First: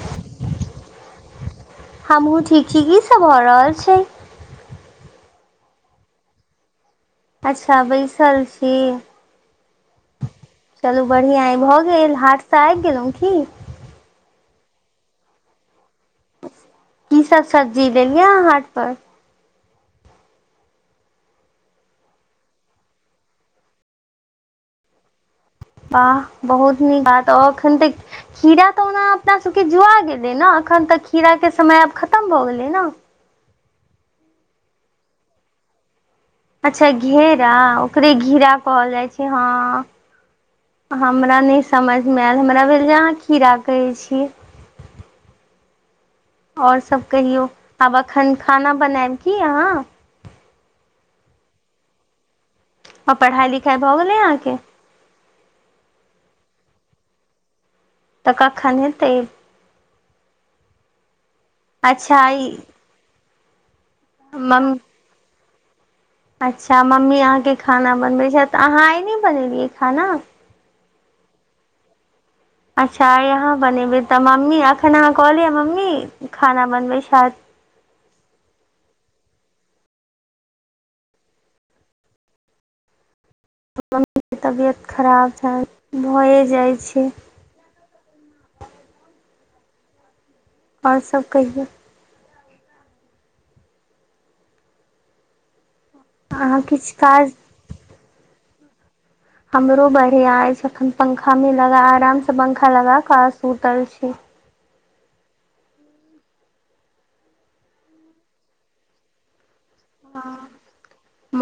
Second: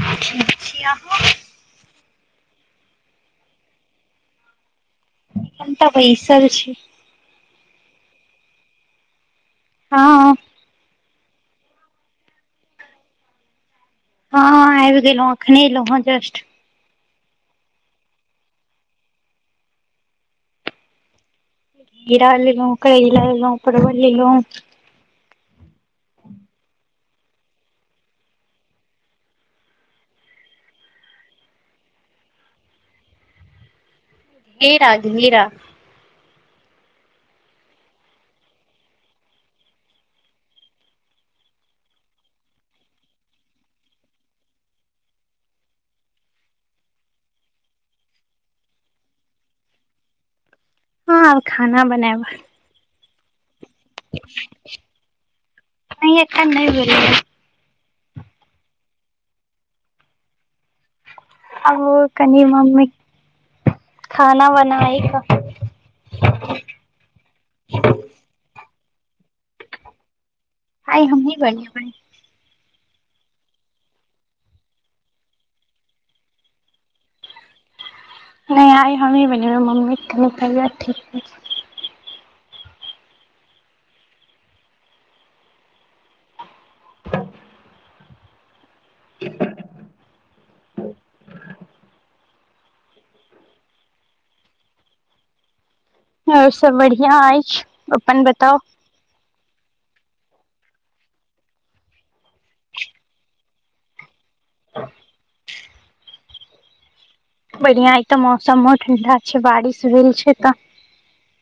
ठीक छी अहाँ की की सब भऽ रहल छै हम तँ बैसल छी अच्छा बैसल छी हँ बढ़िया भऽ गेल हाटसँ आबि गेलहुँ की हँ आबि गेलहुँ एखन एलहु हेँ जस्ट की सब सब्जी लेलिया हाट पर खीरा लेलु करैला लेलहुँ परवल लेलहुँ वाह बहुत नीक बात एखन तऽ खीरा तऽ ओना अपना सबकेँ जुआ गेलैक ने अखन तऽ खीरा क समय आब खतम भऽ गेलै न हीरा द नीरा [inaudible] अच्छा घेरा ओकरे घिरा कहल जाइत छै ह हमरा नहि समझमे आयल हमरा भेल जे अहाँ खीरा कहैत छियैक [inaudible] ओर सभ कहियौ आब एखन खाना बनायब की अहाँ हँ आब खाना बनाब ओर पढ़ाइ लिखाइ भऽ गेलै अहाँके के न तऽ कखन हेतय आ अच्छा ई कनी मम्मी खाना मम बनाइकेँ अच्छा मम्मी अहाँके खाना बनबैत छथि तऽ अहाँ आय नहि बनेलियै खाना हइ हमही बनेबनि अच्छा अहाँ बनेबय तऽ मम्मी एखन अहाँ कहलियै मम्मी खाना बनबैत छथि नहि आइ हमही बनेबय मम्मी केँ कनि तबियत ठीक नहि छैक म तबियत खराब छै भऽए जाइत छै [inaudible] [unintelligible] आओर सभ कहियो आओर अहाँ सभ किछु बढ़िआँ काज अछि अपन बताउ हमरो बढ़िआ अछि एखन पंखा मे लग आराम से पंखा लगा कऽ सुूतल छी बढ़िया एक तऽ मौसमो ठण्डा छैक बारिश भेल छै ह तऽ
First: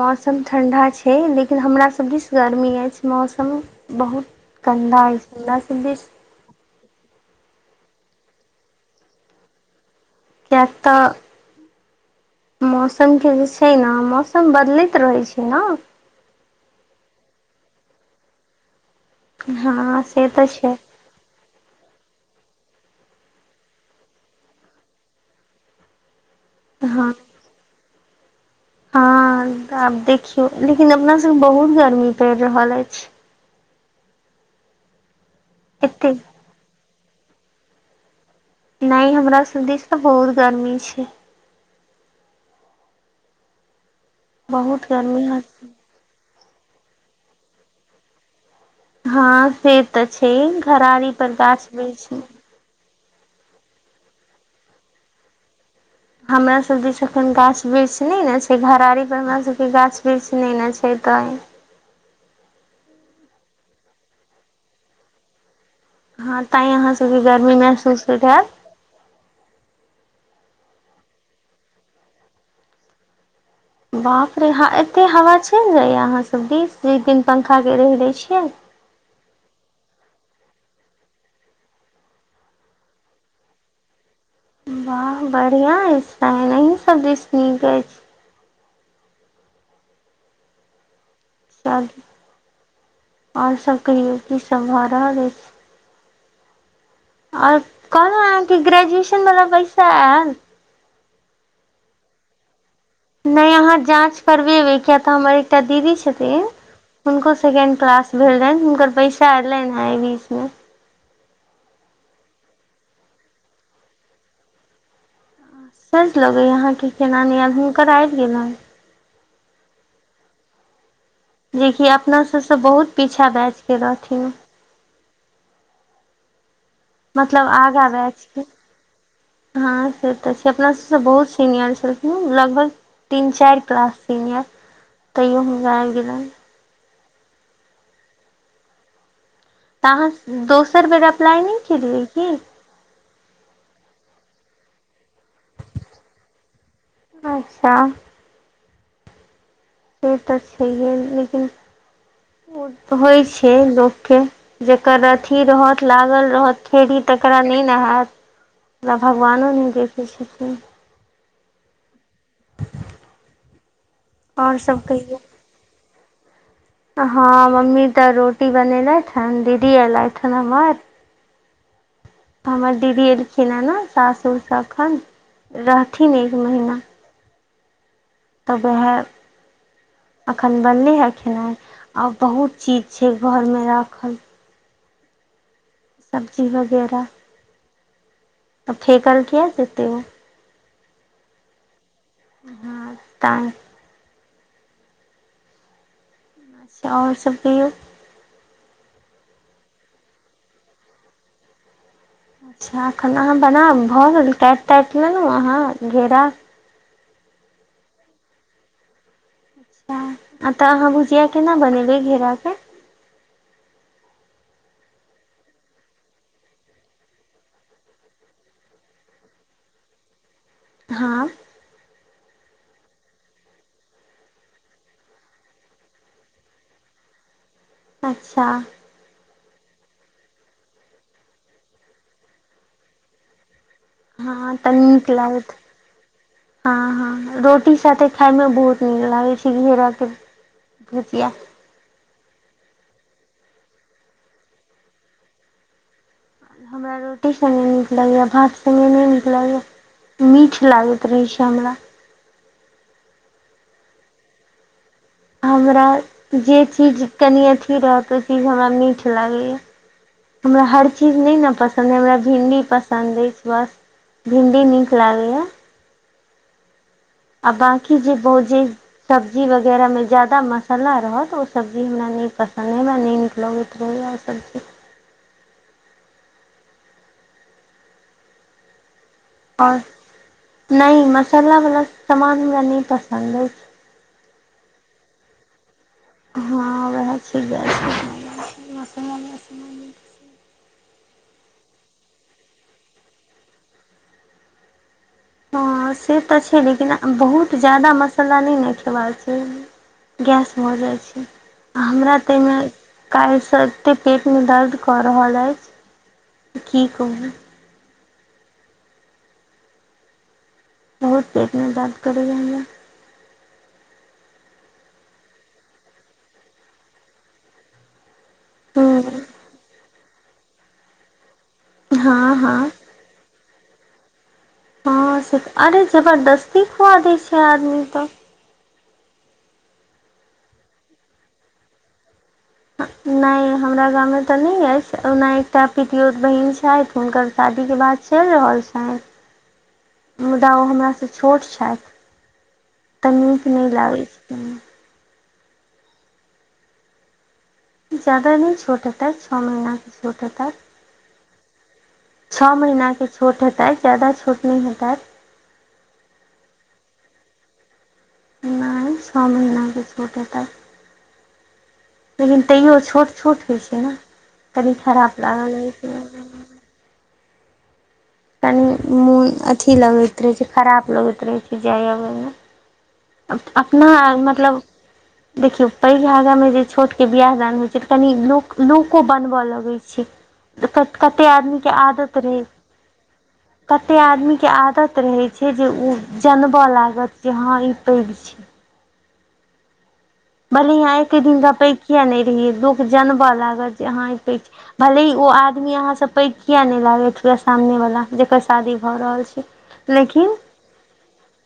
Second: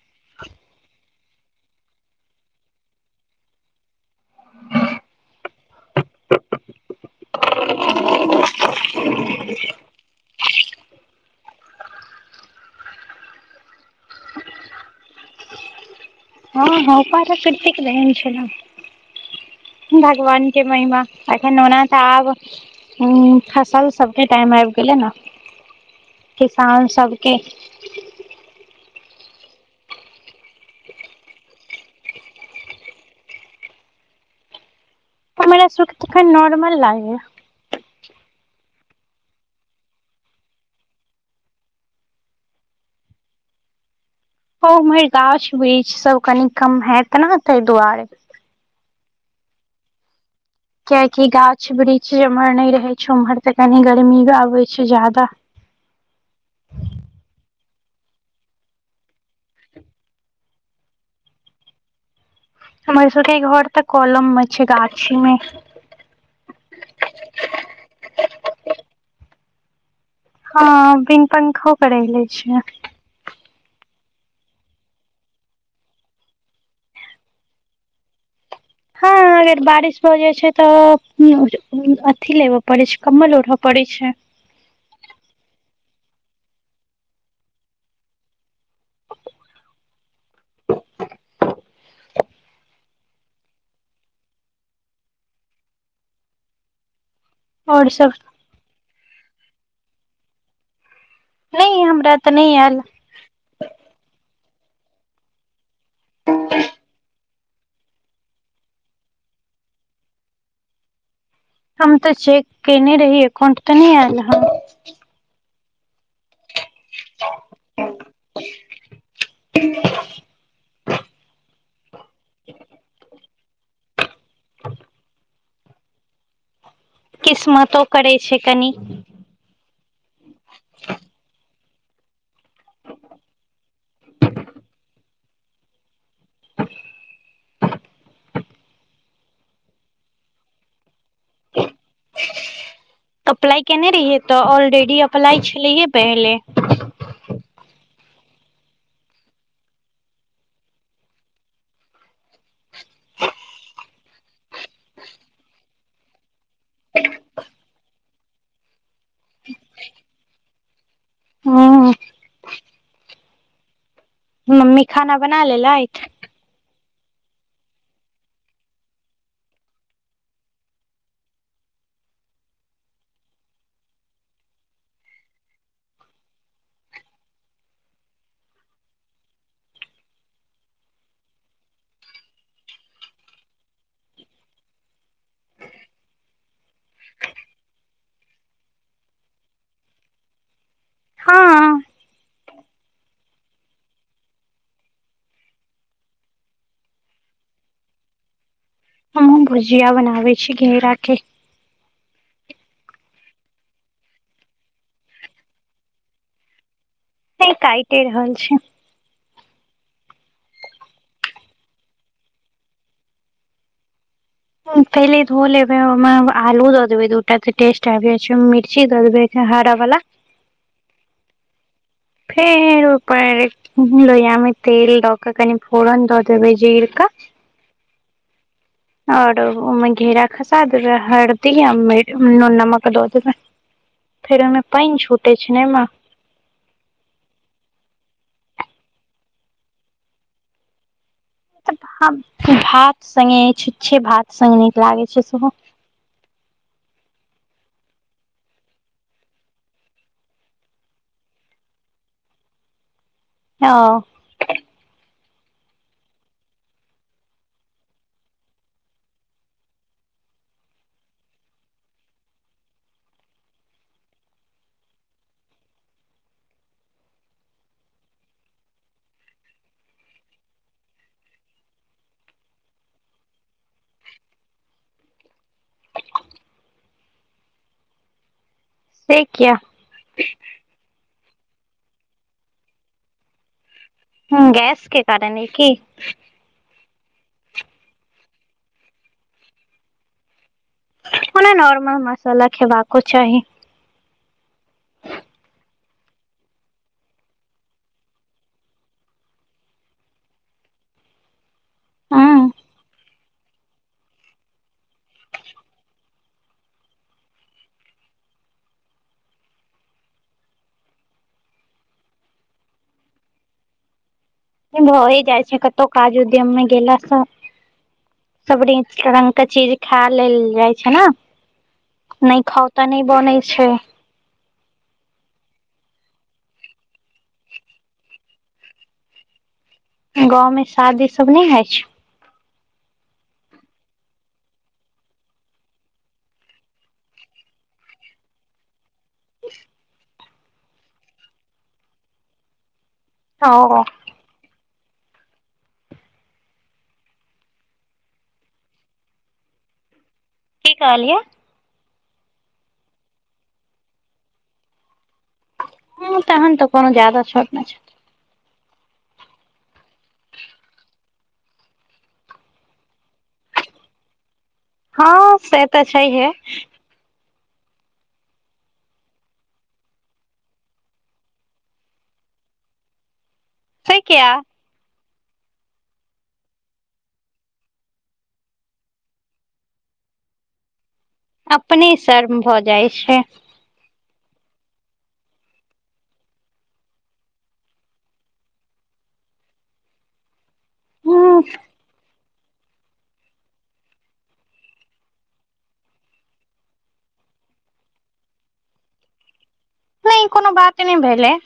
मौसम ठण्डा छै हे लेकिन हमराास दिस गर्मी अछि मौसम बहुत गन्दा अछि हमरा सब दिस [inaudible] तऽ [inaudible] मौसमकेँ जे छै ने मौसम बदलैत रहैत छै ने हँ हँ उपहार कटी के लगेने छैन्ह हँ [unintelligible] से तऽ भगवान केँ छै महिमा एखन ओना तऽब फसल सभकेँ टाइम आबि गेलै ने किसान हँ सबकेँ हँ आब देखियौ लेकिन अपना सभकेँ बहुत गर्मी पड़ि रहल अछि हमरा सुख एते तखन नॉर्मल लागे नहि हमरा दिस तऽ बहुत गर्मी छैक ह बहुत उम्हर गर्मी ह गाछ वृक्ष सब कनि कम है तेनाे ते दुआरे हँ से त छैक कियाकि गाछ वृक्ष जेमहर नहि रहैत महर तऽ कनि गर्मी आबैत छै जादा हमरा सब जे छै एखन गाछ वृक्ष ने ने छै घरारी पर हमरा सबके गाछ वृक्ष ने ने छै त हमर सबके घर तऽ कोलम मे छै गाछीमे हँ तां अहाँ सभके गर्मी महसूस हो हयत हँ बिन पंखो करै ले छ बाप रे एते हवा चलि जाैया अहाँसभ बीन पखा के रहि दै छियै ह अगर बारिश भ जाय छै तऽ अथी लेबे पड़े छै कम्बल ओढ़य पड़े छै [inaudible] वाह बढ़िआँ अछि अई सभ दिश नीक अछि चलू आओर सब कहियौ की सब भ रहल अईछ आओर कहलहुँ अहाँ कि ग्रेजुएशन वला पैसा आयल नहि हमरा तऽ नहि आयल नहि अहाँ जाँच करबेबै किया तऽ हमर एकटा दीदी छथिन हुनको सेकेंड क्लास भेल रहनि हुनकर पैसा एयलनि है अय बीच मे हम तऽ चेक केने रही एकाउंट तऽ नहि आयल ह सज लगैया अहाके केना नै आयल हुनकर आबि गेलै [inaudible] जेकि अपना सबस बहुत पीछा बैच के रहथिन मतलब किस्मतो आगा करै बैच छै के कनि से तऽ छै अपना सभसँ बहुत सीनियर छलखिन लगभग तीन चारि क्लास सीनियर तैयो हुनका आइब गेलै तऽ अहाँ दोसर बेर अप्लाइ नहि केलियै की अप्लाई केने रहियै तऽ ऑलरेडी अप्लाई छलैये पहिले अच्छा से त छैहे लेकिन होइ छै लोकके जकर अथी रहत लागल रहत खेरही तकरा नहि न हात हमरा भगवानो नहि देखै छथिन ह आओर सब मम्मी खाना कहियौ बना लेलैथ हँ मम्मी तऽ रोटी बनेलथि छन दीदी एयलथि हन हमर हमर दीदी एलखिन ह न सासुर स अखन रहथिन एक महीना तबे ह अखन बनलै हए खेनाइ आ बहुत चीज छै घरमे राखल सबजी वगैरह त फेेकल कै देतै हँ हँ काम अच्छा आओर सब कहियौ हमहु भुजिया बनाबै छी घेरा केे अच्छा अखन अहाँ बना भऽ गेल काटि ताटि लेलहुँ अहाँ घेरा हइ काइटे रहल छी अच्छा आ तऽ अहाँ भुजिया केना बनेबै घेराके पहिले धो लेबै ओमे आलू दऽ देबै दूटा तऽ टेस्ट आब छै मिर्ची द देबे हरा वला हँ फेर ऊपर लोहिया मे तेल दऽ क कनि फोरन दऽ देबै जीर के अच्छा आओर ओहि घेरा खसा देबै हरदी आ नुन नमक दऽ देबै फेर हँ ओहिमे त पानि नीक छूटे लागत छै ने ओहिमे हँ हँ रोटी साथे खाय मे बहुत नीक लागे छै घेरा के भुजिया तऽ भात संगे छुछे भात संग नीक लागैत छै सेहो हमरा रोटी संगे नीक लागैया भात संगे नहि नीक लागैत अछि मीठ लागैत रहय छै हमरा हँ हमरा जे चीज कनि अथि रहत ओ चीज हमरा मीठ लागैया हमरा हर चीज नहि न पसन्द अछि हमरा भिनडी पसन्द अछि बस भिन्डी निक लागैत या आ बाकी जे बहु जे सब्जी वगैरह मे जादा मसला रहत ओ सब्जी हमरा नै पसन्दे भेल न नीक लोग उतर आ सबजी से किया आओर नहि मसालावला सामान हमरा नहि पसन्द अछि ह गैस कें कारण अइ कि हँ उहा छै गैस ओना नॉर्मल मसाला खेबाक चाही हँ से तऽ छैक लेकिन बहुत ज्यादा मसाला नहि न खयबाक चाहि गैस भऽ जाइत छैक हमरा ह ताहिमे काल्हिसँ एते पेटमे दर्द कऽ रहल अछि की क बहुत पेटमे दर्द करैए हमरा भए जाइ छै कतहु काज उद्यममे गेलासँ सब रंग हूँ केँ चीज खा लेल जाइत छैक ने हँ नहि खाव त नहि बनैत छै हँं से तऽ अरे जबरदस्ती खुआ दैत छै आदमी तऽ गाँवमे शादी सभ नहि अछि नहि हमरा गाममे तऽ नहि अछि ओना एकटा पितियोत बहिन छथि हुनकर साथ शादी केँ बात चलि रहल छनि ओ [inaudible] मुदा ओ हमरासँ छोट छथि तऽ नीक नहि ओ लागैत छथि जादा नहि छोट हेतैत छओ महीनेकेँ छोट हेतैत की कहलियै छओ महीना केँ छोट हेतैत जादा छोट नहि हेताै ह तहन तऽ कोनो जदा छोट नहि छथि नहि छओ महीनाकेँ छोट लेकिन तैओ छोट छोट होइ छै ने कनि खराब हँ लागल से नहि तऽ छैहे छै कनि मोन अथि लगैत रहै छै खराब लगैत रहै छै जाय अबयमे से अपना किया मतलब देखियौ पैघ आगामे जे छोटकेँ बियाह दान होइत छै तऽ कनि लोको बनबय लगैत छै कत कत्ते आदमी के अपने आदत रहै शर्म भऽ जाइ छै कत एतेक आदमीकेँ आदत रहैशय छै जे ओ जनबऽ लागत जे हँ ई अग छी [unintelligible] भले यहाँ एक ह दिनका पैघ किया नहि लोक जानबऽ लागत जे हां ई कह छी भले ओ आदमी अहाँ सब पैघ किया नहि लागैत पूरा सामने वाला जेकर शादी भऽ रहल छै नहि लेकिन कोनो बाते नहि भेलै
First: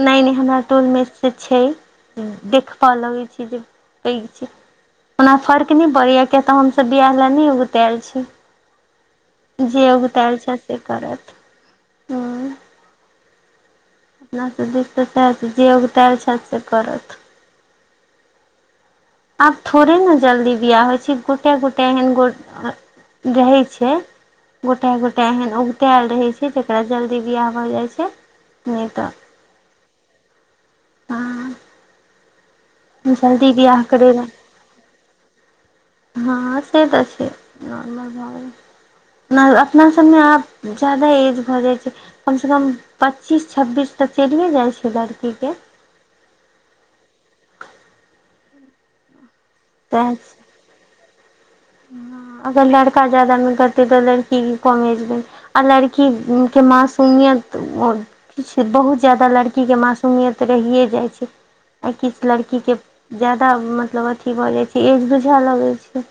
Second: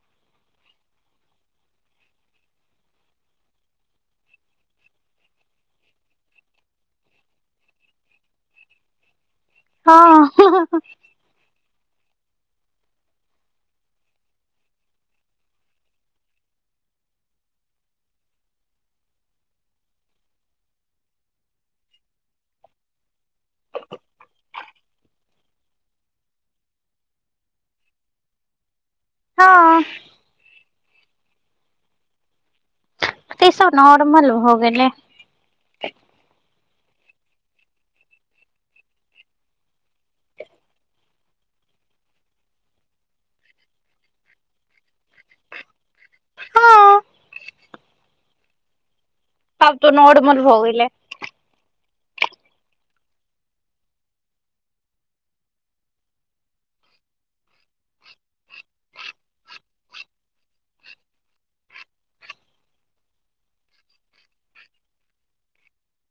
नहि नहि हमरा टोल मेच से छैक देखबय लगय छै जे पैघ छैक ओना फर्क नहि पड़ैए किय तऽ हमसभ बियाह लए नहि ओगतायल छी जे हँ ओगतायल छै से करत ह अपना त दिकत जे उगत छथि से करत आब थोड़े ने जल्दी बिआह होइत छै गोटे गोटे एहन गो रहै छै [unintelligible] गोटाए गोटा एहन औगतायल रहै छै जकरा जल्दी बियाह भऽ जाइ छै नहि तऽ हँ हँ तै जल्दी सब बियाह करै नॉर्मल लए भऽ गेलै हँ से त छै नॉर्मल भऽ गेलै नै अपना सबमे आब जादा एज भऽ जाइ छै कम से कम पच्चीस छब्बीस चलिये जाइ छै लड़की केँ हँ आब तऽ नॉर्मल भऽ गेलै हँ अगर लड़का ज्यादा मे करते तऽ लड़की कम एज मे आ लड़की केँ मासूमियत तऽ ओ बहुत ज्यादा लड़की केँ मासूमियत रहिए जाइ छै आ किछु लड़कीके ज्यादा मतलब अथी भऽ जाइ छै एज बुझाय लगैत छै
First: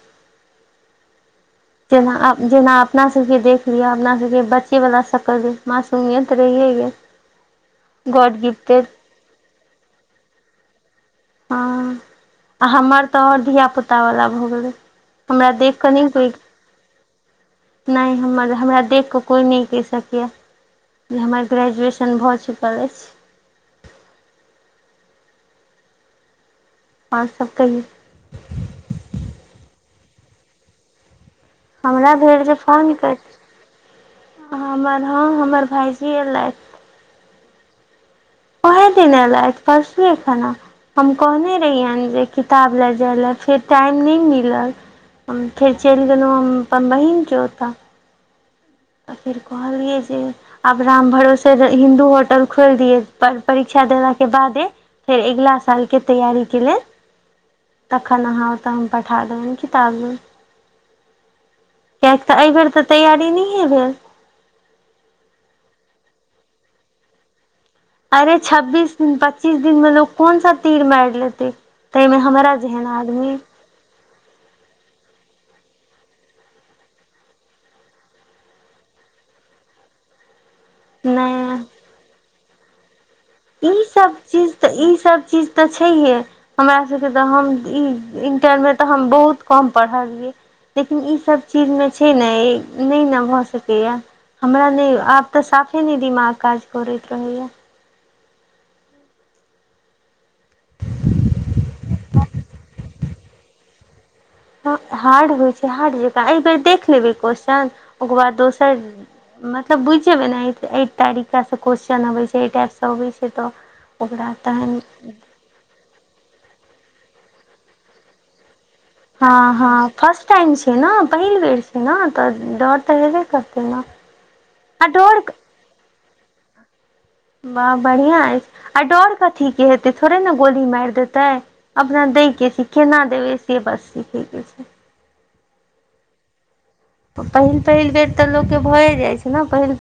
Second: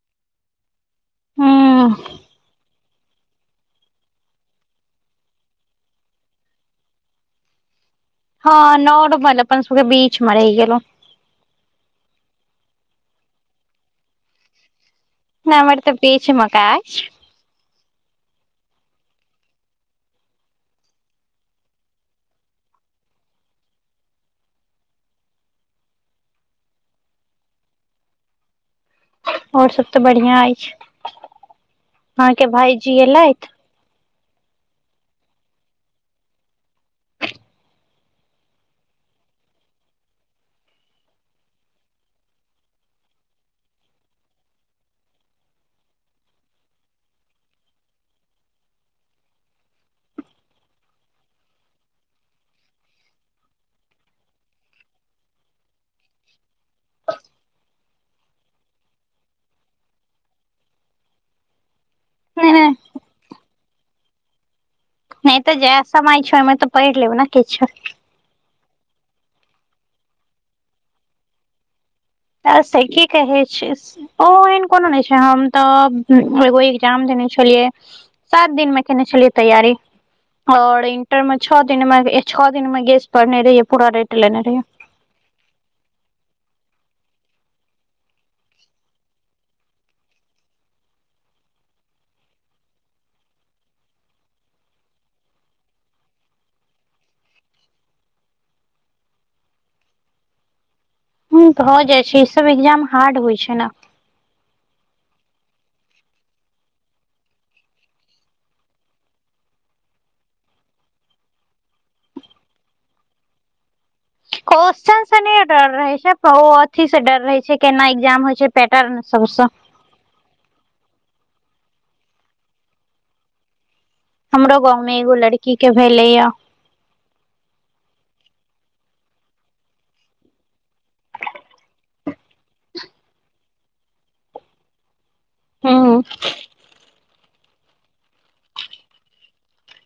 ह जेना आब जेना आब अपना सबके देख लिय अपना सबके बच्चे बला शकल ऐ मासूमियत रहिये गेल [inaudible] हँ गिफ्टेड नौड भेल अपन सभकेँ बीच मे रहि गेलै हँ आ हमर तऽ आओर धियापुता वला भऽ गेलै हमरा नहि देख हमर तऽ कऽ नै बीच कोइ मे का अछि नहि हमर हमरा देखि कऽ कोइ नहि कहि सकैए जे हमर ग्रेजुएशन भऽ चुकल अछि आओर सभ कहियो आओर सब तऽ बढ़िआँ अछि हमरा भेल अहाँके जे फोन भायजी कर एलथि हमर हँ हमर भायजी एलथि ओहे दिन छलैथ परसूए खना हम कहने रहियनि जे किताब लए जाय लए फेर टाइम नहि मिलत हम फेर चलि गेलहुँ हम अपन बहीनके ओतय फिर कहलियै जे आब राम भरोसे हिन्दू होटल खोलि दियौ परीक्षा देला के बादे फेर अगिला साल के तैयारी के लेल तखन अहाँ ओतय हम पठा देबनि किताबमे कियकि तऽ एहि नहि बेेर नहि तऽ तैयारी नहिये भेल नहि तऽ जेह समय छै ओहिमे तऽ पढ़ि लेब ने किछु अरे छब्बीस दिन पच्चीस दिनमे लोक कोन सा तीर मारि लेतै ताहिमे हमरा तऽ जेहन की आदमी कहै छिये से ओ एहन कोनो नहि छै हम तब एगो एग्जाम देने छलियै सात दिन मे केने छलियै तैयारी और इंटर मे छओ नहि दिन मे छओ दिन मे गेस्ट ई सब चीज तऽ ई सब चीज तऽ छैहे हमरा सबके तऽ हम ई इंटर मे तऽ हम बहुत कम पढ़लियै लेकिन ईसभ चीजमे छै ने नहि ने भऽ सकैए हमरा नहि आब तऽ साफे नहि दिमाग काज करैत रहैया ह [inaudible] हँ भऽ जाइ छै ई सब एग्जाम हार्ड होइ छै ने हार्ड होइ छै हार्ड जकाँ एहिबर देख लेबै क्वेश्चन ओकर बाद दोसर मतलब बुझि जेयबै ने एहि तरीकासँ क्वेेश्चन अबैत छै एहि टाइपसँ अबैत छै तऽ ओकरा तहन कोश्चन से नै डर रहे छै ओ अथी से डर रहे छै केना एग्जाम होइ छै पैटर्न सबसँ हँ हँ फर्स्ट टाइम छै ने पहिल बेर तऽ डौर तऽ हेेबे करतै न हमरो गाँवमे एगो लड़कीके भेलैए वाह बढ़ियां अछि आ डर कथी के हेतै थोड़े ने गोली मारि देतै अपना दै के सीखे न देबै से बस सीखैके छै हँ पहिल पहिल बेर तऽ लोककेँ भए जाइत छै ने पहिल